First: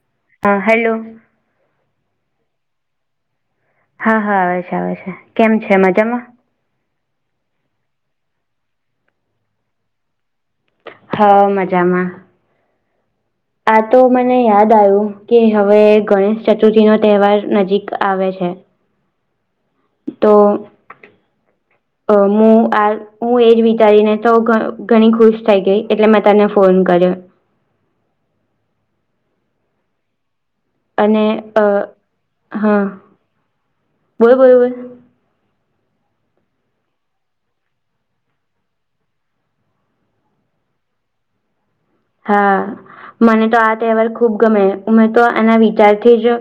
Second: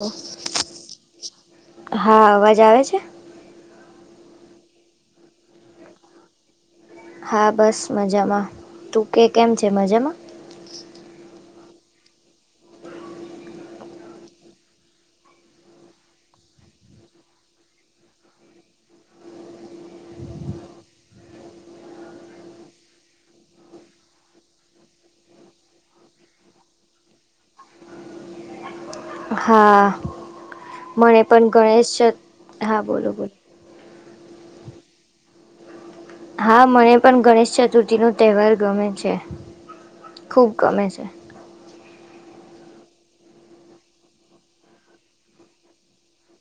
લો હા હેલો હા અવાજ આવે છે? હા હા આવે છે, આવે છે. કેમ છે મજામાં? હા બસ મજામાં. તું કે કેમ છે મજામાં? હા મજામાં. આ તો મને યાદ આયું કે હવે ગણેશચતુર્થીનો તહેવાર નજીક આવે છે. તો અ મું આ હું એજ વિચારીને તો ઘ ઘણી ખુશ થઈ ગઈ. એટલે મેં તને ફોન કર્યો. હા મને અને પણ અ ગણેશચત હા બોલો બોલો. બોલ બોલ બોલ. હા મને પણ ગણેશચતુર્થીનો તહેવાર ગમે છે. ખુબ ગમે છે. હા મને તો આ તહેવાર ખુબ ગમે. મેં તો આના વિચારથી જ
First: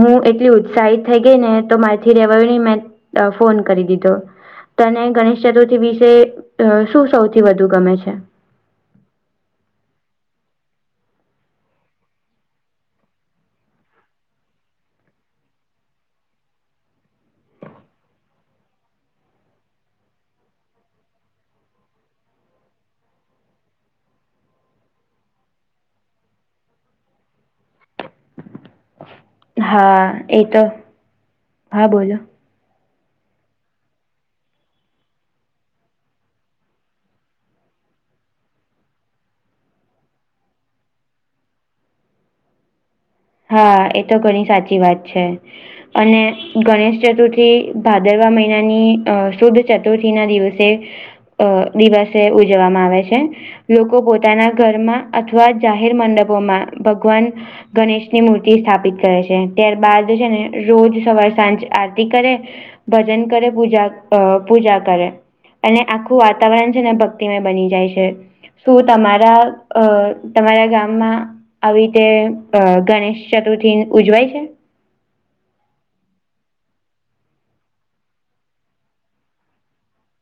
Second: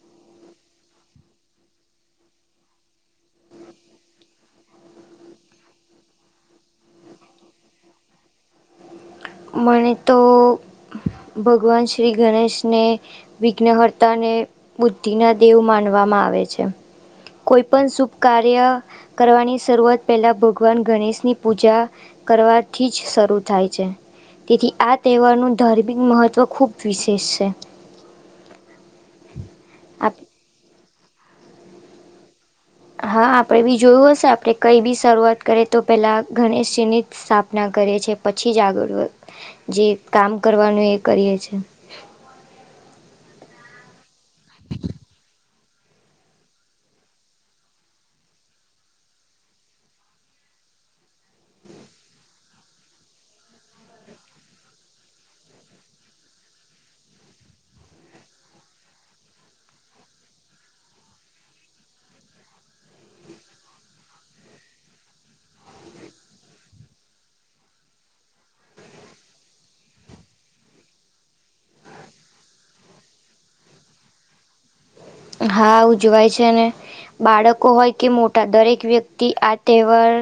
હું એટલી ઉત્સાહિત થઈ ગઈ ને તો મારથી રેવાયું નહીં. મેં અ ફોન કરી દીધો. તને ગણેશચતુર્થી વિશે અ શું સૌથી વધુ ગમે છે? મને તો ભગવાન શ્રી ગણેશને વિઘ્નહર્તા ને, બુદ્ધિના દેવ માનવામાં આવે છે. કોઈ પણ શુભ કાર્ય કરવાની શરૂઆત પહેલાં ભગવાન ગણેશની પૂજા કરવાથી જ શરૂ થાય છે. તેથી આ તહેવારનું ધાર્મિક મહત્વ ખુબ વિશેષ છે. આપ હા એ તો હા બોલો. હા આપડે બી જોયું હશે આપણે કઈ બી શરૂઆત કરીએ તો પેલા ગણેશજીની જ સ્થાપના કરીએ છીએ. પછી જ આગળ જે કામ કરવાનું એ કરીએ છીએ. હા એતો ઘણી સાચી વાત છે. અને ગણેશ ચતુર્થી ભાદરવા મહિનાની શુદ્ધ ચતુર્થીના દિવસે. અ દિવસે ઉજવવામાં આવે છે. લોકો પોતાના ઘરમાં અથવા જાહેર મંડપોમાં ભગવાન ગણેશ. ની મૂર્તિ સ્થાપિત કરે છે ત્યારબાદ છે ને રોજ સવાર સાંજ આરતી કરે. ભજન કરે પૂજા અ પૂજા કરે. અને આખું વાતાવરણ છે ને ભક્તિમય બની જાય છે. શું તમારા તમારા ગામમાં આવી રીતે ગણેશ ચતુર્થી ઉજવાય છે. હા ઉ ઉજવાય છે ને. બાળકો હોય કે મોટા દરેક વ્યક્તિ આ તહેવાર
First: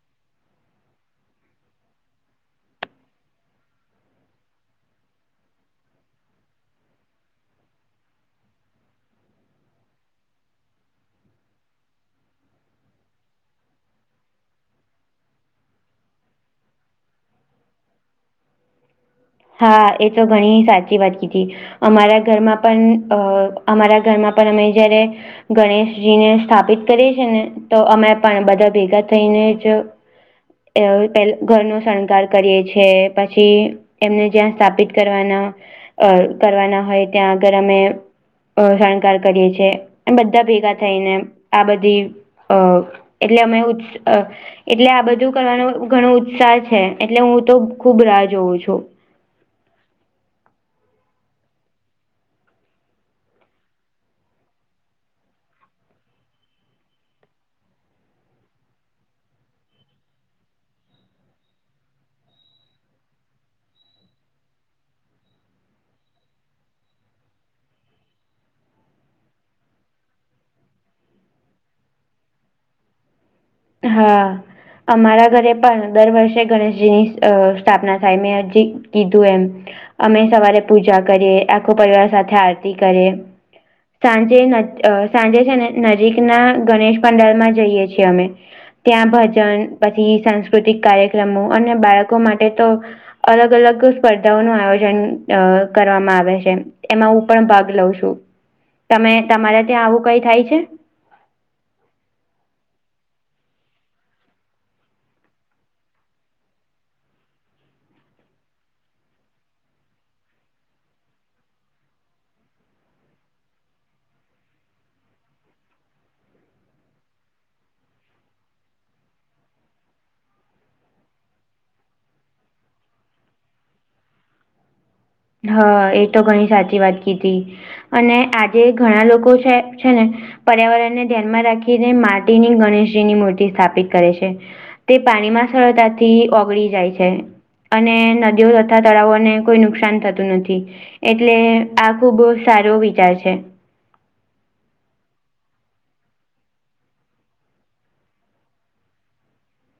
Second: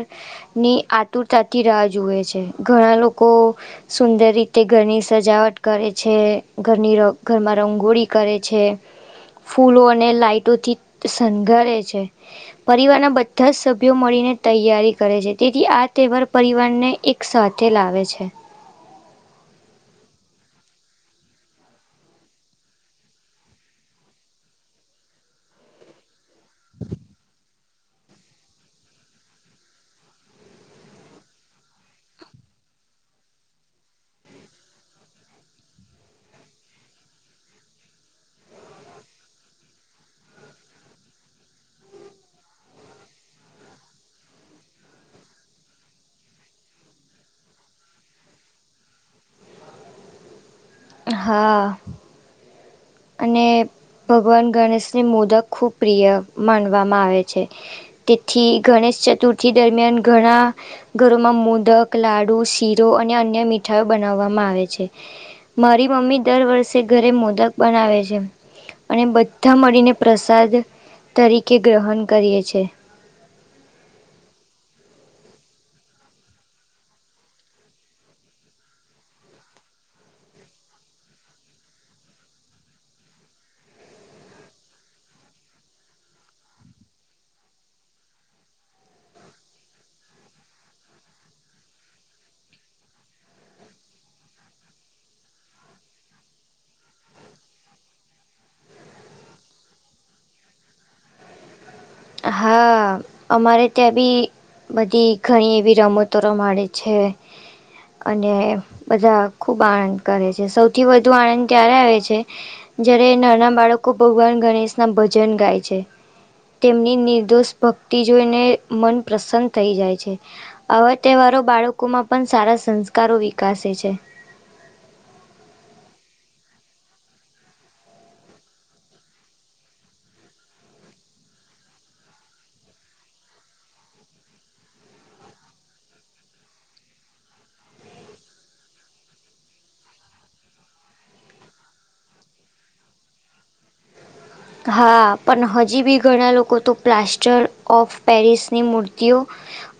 ની આતુરતાથી રાહ જોુએ છે ઘણા લોકો સુંદર રીતે ઘરની સજાવટ કરે છે ઘરની ઘરમાં રંગોળી કરે છે. ફૂલો અને લાાઈટોથી શઘરે છે. પરિવારના બધા જ સભ્યો મળીને તૈયારી કરે છે તેથી આ તહેવાર પરિવારને એક. સાથે લાવે છે. હા એ તો ઘણી સાચી વાત કીધી અમારા ઘરમાં પણ અ અમારા ઘરમાં પણ અમે જયારે ગણેશજીને સ્થાપિત કરીએ છી ને તો અમે પણ બધા ભેગા થઈને જ પે ઘરનો શણગાર કરીએ છે પછી. એમને જ્યાં સ્થાપિત કરવાના અ કરવાના હોય ત્યાં આગર અમે અ શણકાર કરીએ છેએ બધા ભેગા થઈને આ બધી અ એટલે અમે. એટલે આ બધું કરવાનો ઘણો ઉત્સાહ છે એટલે હું તો ખુબ રાહ જોઉં છું. હા. અને ભગવાન ગણેશની મોદક ખૂબ પ્રિય માનવામાં આવે છે. તેથી ગણેશ ચતુર્થી દરમિયાન ઘણા ઘરોમાં મોદક લાડુ શીરો અને અન્ય મીઠાાઈ બનાવવામાં આવે છે. મારી મમ્મી દર વર્ષે ઘરે મોદક બનાવે છે. અને બધા મળીને પ્રસાદ તરીકે ગ્રહણ કરી છ છે. હા. અમારા ઘરે પણ દર વર્ષે ગણેશજીની સ્થાપના થાય મેં હજી કીધું એમ અમે સવારે પૂજા કરીએ આખો પરિવાર સાથે આરતી કરીએ. સાંજે સાંજે છે ને નજીકના ગણેશ પંડાલમાં જઈએ છીએ અમે. ત્યાં ભજન પછી સાંસ્કૃતિક કાર્યક્રમો અને બાળકો માટે તો અલગ અલગ સ્પર્ધાઓ નું આયોજન અ કરવામાં આવે છે. એમાં હું પણ ભાગ લઉં છું તમે તમારે ત્યાં આવું કઈ થાય છે. હા અમારે ત્યાં બી બધી ઘણી એવી રમતો રમાડે છે. અને બધા ખુબ આનંદ કરે છે સૌથી વધુ આનંદ ત્યારે આવે છે. જયારે નાના બાળકો ભગવાન ગણેશ ના ભજન ગાય છે તેમની નિર્દોષ ભક્તિ જોઈને મન પ્રસન થઈ જાય છે. આવા તહેવારો બાળકોમાં પણ સારા સંસ્કારો વિકસે છે. હા એ તો ઘણી સાચી વાત કીધી અને આજે ઘણા લોકો છે છે ને પર્યાવરણને ધ્યાનમાં રાખીને માટીની ગણેશજીની મૂર્તિ સ્થાપિત કરે છે. તે પાણી માં સરળતાથી ઓગળી જાય છે. અને નદીઓ તથા તળાવોને કોઈ નુકસાન. થતું નથી એટલે આ ખુબ સારુ વિચાર છે. હા પણ હજી બી ઘણા લોકો તો પ્લાસ્ટર ઓફ પેરિસની મૂર્તિઓ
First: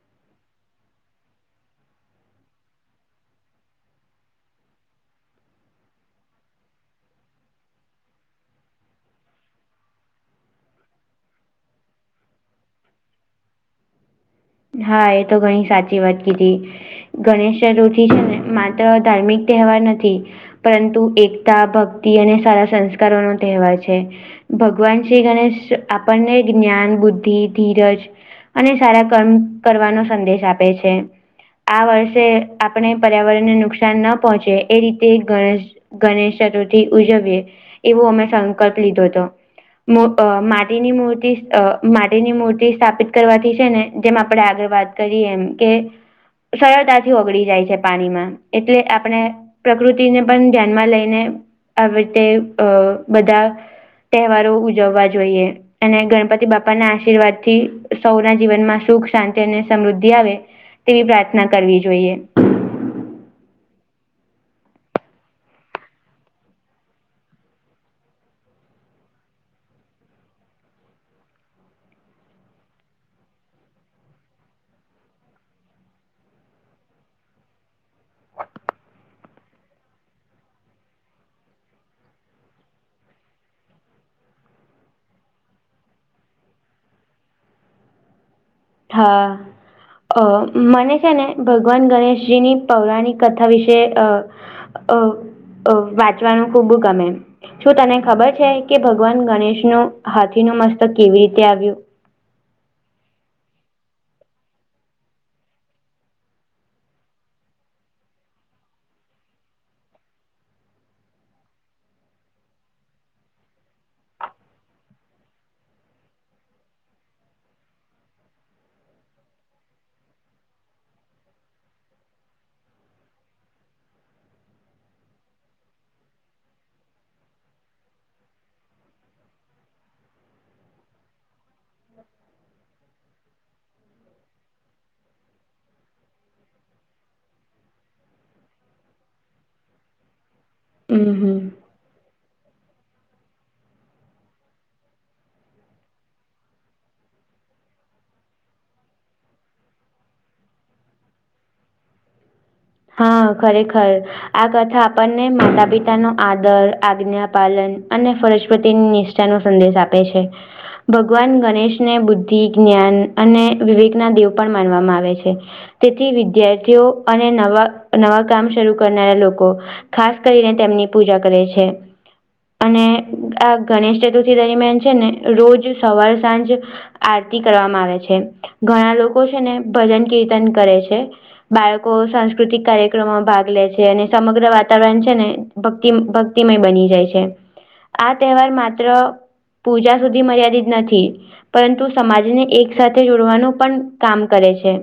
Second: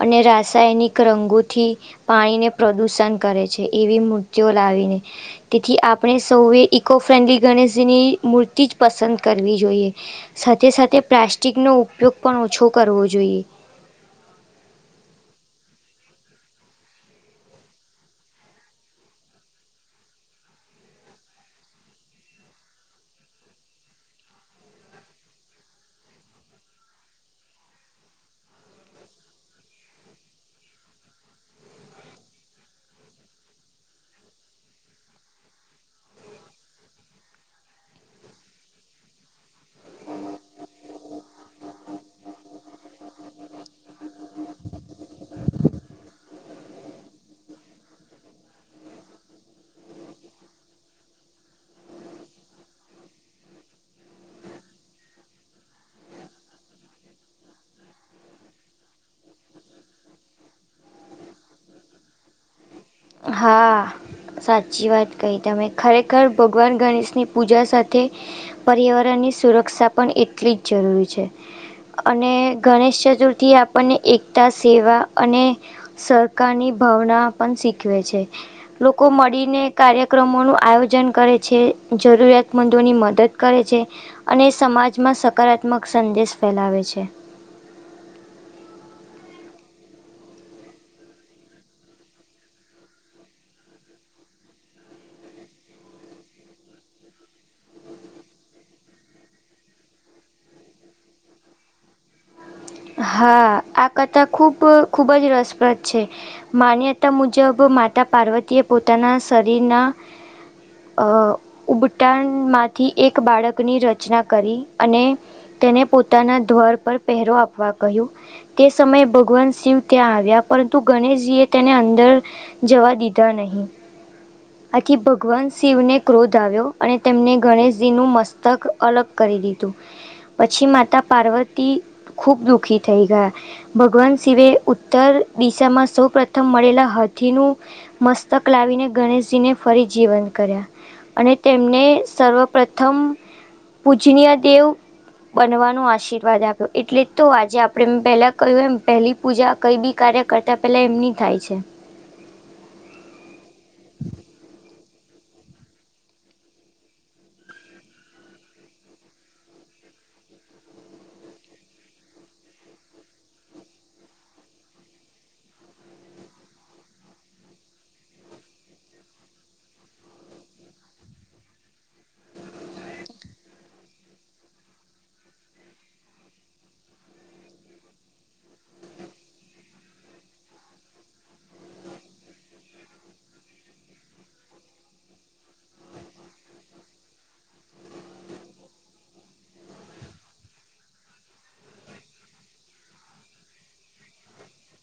અને રાસાયણિક અગોથી. પાણીને પ્રદુષણ કરે છે એવી મૂર્તિઓ લાવીને. તેથી આપણે સૌએ ઇકો ફ્રેન્ડલી ગણેશજીની મૂર્તિ જ પસંદ કરવી જોઈએ સાથે સાથે પ્લાસ્ટિકનો ઉપયોગ પણ ઓછો કરવો જોઈએ હા એ તો ઘણી સાચી વાત કીધી ગણેશ ચતુર્થી છે માત્ર ધાર્મિક તહેવાર નથી પરંતુ એકતા ભક્તિ અને સારા સંસ્કારો નો તહેવાર છે ભગવાન શ્રી ગણેશ આપણને જ્ઞાન બુદ્ધિ ધીરજ અને સારા કામ કરવાનો સંદેશ આપે છે આ વર્ષે આપણે પર્યાવરણને નુકસાન ન પહોંચે એ રીતે ગણેશ ગણેશ ચતુર્થી ઉજવીએ એવો અમે સંકલ્પ લીધો હતો માટીની મૂર્તિ માટી મૂર્તિ સ્થાપિત કરવાથી છે ને જેમ આપડે આગળ વાત કરીએ એમ કે સરળતાથી ઓગળી જાય છે પાણીમાં એટલે આપણે પ્રકૃતિને પણ ધ્યાનમાં લઈને આ રીતે અ બધા તહેવારો ઉજવવા જોઈએ અને ગણપતિ બાપા ના આશીર્વાદ થી સૌના જીવનમાં સુખ શાંતિ અને સમૃદ્ધિ આવે તેવી પ્રાર્થના કરવી જોઈએ હા સાચી વાત કહી તમે ખરેખર ભગવાન ગણેશની પૂજા સાથે પર્યાવરણ ની સુરક્ષા પણ એટલી જ જરૂરી છે અને ગણેશ ચતુર્થી આપણને એકતા સેવા અને સહકારની ભાવના પણ શીખવે છે લોકો મળીને કાર્યક્રમોનું આયોજન કરે છે જરૂરિયાતમંદોની મદદ કરે છે અને સમાજમાં સકારાત્મક સંદેશ ફેલાવે છે હા અ મને છે ને ભગવાન ગણેશજી ની પૌરાણિક કથા વિશે અ અ વાંચવાનું ખૂબું ગમે શું તને ખબર છે કે ભગવાન ગણેશ નું હાથી નું મસ્તક કેવી રીતે આવ્યું હા આ કથા ખૂબ ખૂબ જ રસપ્રદ છે માન્યતા મુજબ માતા પાર્વતીએ પોતાના શરીરના અ ઉબટાણમાંથી એક બાળકની રચના કરી અને તેને પોતાના ધ્વાર પર પહેરો આપવા કહ્યું તે સમયે ભગવાન શિવ ત્યાં આવ્યા પરંતુ ગણેશજી એ તેને અંદર જવા દીધા નહીં આથી ભગવાન શિવને ક્રોધ આવ્યો અને તેમને ગણેશજી નું મસ્તક અલગ કરી દીધું પછી માતા પાર્વતી ખુબ દુખી થઈ ગયા ભગવાન શિવે ઉત્તર દિશામાં સૌ પ્રથમ મળેલા હાથીનું મસ્તક લાવીને ગણેશજીને ફરી જીવંત કર્યા હમ અને તેમને સર્વ પ્ર્રથમ પૂજનીય દેવ બનવાનો આશીર્વાદ આપ્યો એટલે તો આજે આપણે પહેલા કહ્યું એમ પહેલી પૂજા કઈ બી કાર્ય કરતા પેલા એમની થાય છે હા ખરેખર આ કથા આપણને માતા પિતા નો આદર આજ્ઞા પાલન અને ફરસ્વતીની નિષ્ઠ નો સંદેશ આપે છે ભગવાન ગણેશને બુદ્ધિ જ્ઞાન અને વિવેકના દેવ પણ માનવામાં આવે છે તેથી વિદ્યાર્થીઓ અને નવા નવા કામ શરૂ કરનારા લોકો ખાસ કરીને તેમની પૂજા કરે છે અને આ ગણેશ ચતુર્થી દરમિયાન છે ને રોજ સવાર સાંજ આરતી કરવામાં આવે છે ઘણા લોકો છે ને ભજન કીર્તન કરે છે બાળકો સંસ્ સાકૃતિક કાર્યક્રમોમાં ભાગ લે છે અને સમગ્ર વાતાવરણ છે ને ભક્તિ ભક્તિમય બની જાય છે આ તહેવાર માત્ર પૂજા સુધી મર્યાદિત નથી. પરંતુ સમાજને એક સાથે જોડવાનું પણ કામ કરે છે.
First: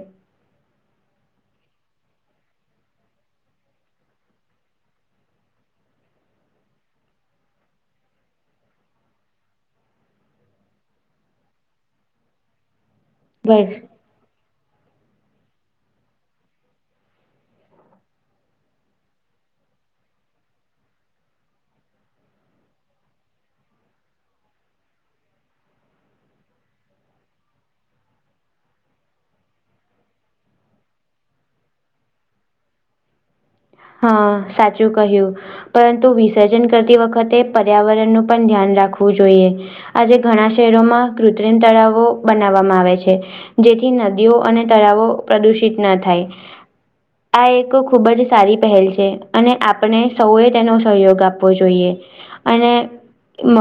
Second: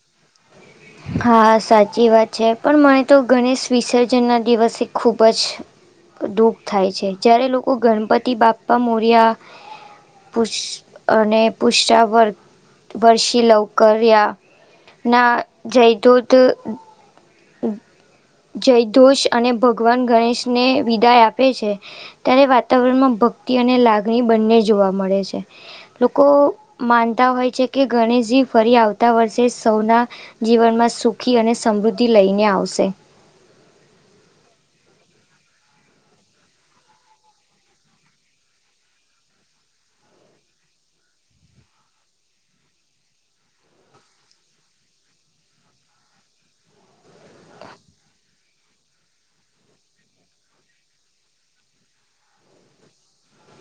હા સાચી વાત છે પણ મને તો ગણેશ વિસર્જન ના દિવસે ખૂબ જ દુઃખ થાય છે જય્યારે લોકો ગણપતિ બાપ્પા મોર્યા પુ અને પુષ વર્ વર્ષી બસ લવકરિયા ના જયદૂત હ જયદોષ અને ભગવાન ગણેશને વિદાય આપે છે. ત્યારે વાતાવરણમાં ભક્તિ અને લાગણી બંને જોવા મળે છે. લોકો માનતા હોય છે કે ગણેશજી ફરી આવતા વર્ષે સૌના જીવનમાં સુખી અને સમૃદ્ધિ લઈને આવશે. હા સાચું કહ્યું! પરંતુ વિસર્જન કરતી વખતે પર્યાવરણનું પણ ધ્યાન રાખવું જોઈએ આજે ઘણા શહેરોમાં કૃત્રિમ તળાવો બનાવવામાં આવે છે. જેથી નદીઓ અને તળાવો પ્રદુષિત ના થાય આ એક ખૂબ જ સારી પહેલ છે અને આપણે સૌએ તેનો સહયોગ આપવો જોઈએ અને મ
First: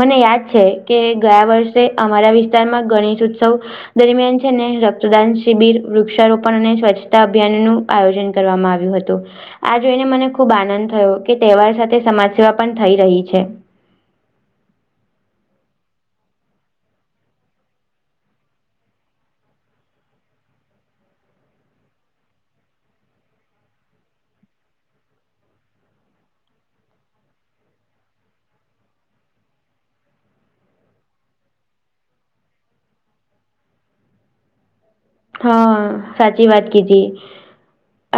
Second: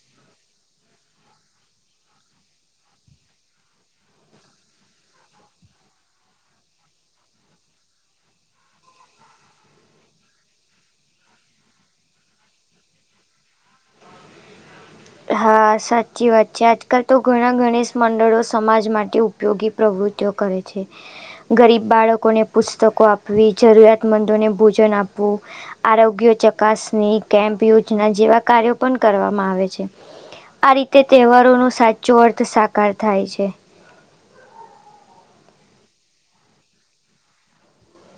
મને યાદ છે કે ગયા વર્ષે અમારા વિસ્તારમાં ગણેશ ઉત્સવ દરમિયાન છે ને રક્તદાન શિબિર વૃક્ષારોપણ અને સ્વચ્છતા અભિયાન નું આયોજન કરવામાં આવ્યું હતું. આ જોઈને મને ખુબ આનંદ થયો કે તહેવાર સાથે સમાજ સેવા પણ થઈ રહી છે. હા સાચી વાત છે આજકાલ તો ઘણા ગણેશ મંડળો સમાજ માટે ઉપ ઉપયોગી પ્રવૃત્તિઓ કરે છે. ગરીબ બાળકોને પુસ્તકો આપવી જરૂરિયાતમંદોને ભોજન આપવું. આરોગ્ય ચકાસણી કેમ્પ યોજના જેવા કાર્યો પણ કરવામાં આવે છે. આ રીતે તહેવારોનો સાચો અર્થ સાકાર થાય છે. હા સાચી વાત કજ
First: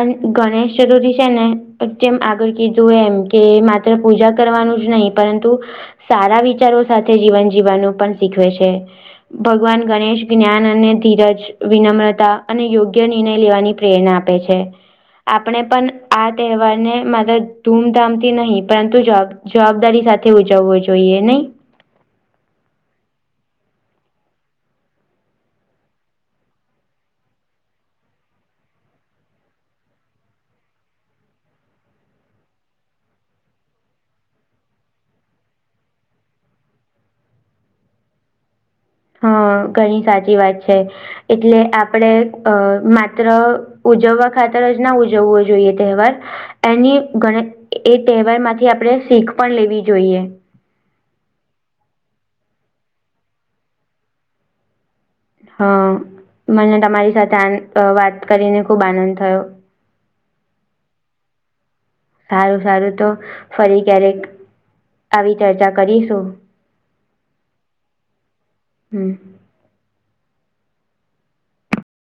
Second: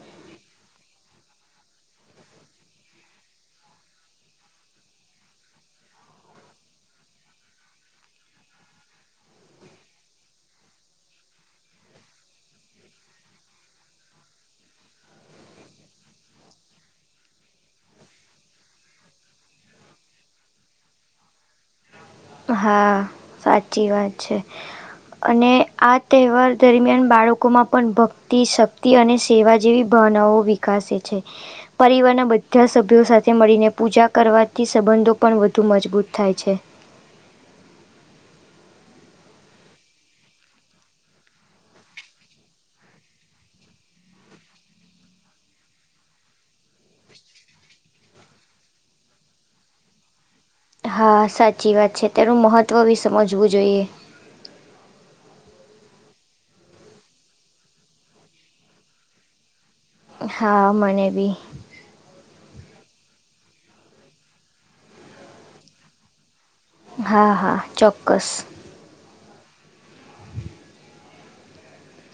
અને ગણેશ ચતુર્થી છે ને પણ જેમ આગળ કીધુંય એમ કે માત્ર પૂજા કરવાનું જ નહી પરંતુ સારા વિચારો સાથે જીવન જીવવાનું પણ શીખવે છે. ભગવાન ગણેશ જ્ઞાન અને ધીરજ વિનમ્રતા અને યોગ્ય નિર્ણય લેવાની પ્રેરણા આપે છે. આપણે પણ આ તહેવારને મા ધૂમધામથી નહીિ પરંતુ જબ જવાબદારી સાથે ઉજવવો જોઈએ નહી. હા સાચી વાત છે. અને આ તહેવાર દરમિયાન બાળકોમાં પણ ભક્તિ શક્તિ અને સેવા જેવી ભાવનાઓ વિકસે છે. પરિવારના બધા સભ્યો સાથે મળીને પૂજા કરવાથી સંબંધો પણ વધુ મજબૂત થાય છે. હા ઘણી સાચી વાત છે એટલે આપડે અ માત્ર ઉજવવા ખાતર જ ના ઉજવવો જોઈએ તહેવાર એની ગ એ તહેવાર માંથી આપણે શીખ પણ લેવી જોઈએ હા સાચી વાત છે તેનું મહત્ત્વ બી સમજવું જોઈએ હ મને તમારી સાથે આ વાત કરીને ખૂબ આનંદ થયો હા મને ભી સારું સારું તો ફરી ક્યારેક આવી ચર્ચા કરીશું. હા હા ચોક્કસ હમ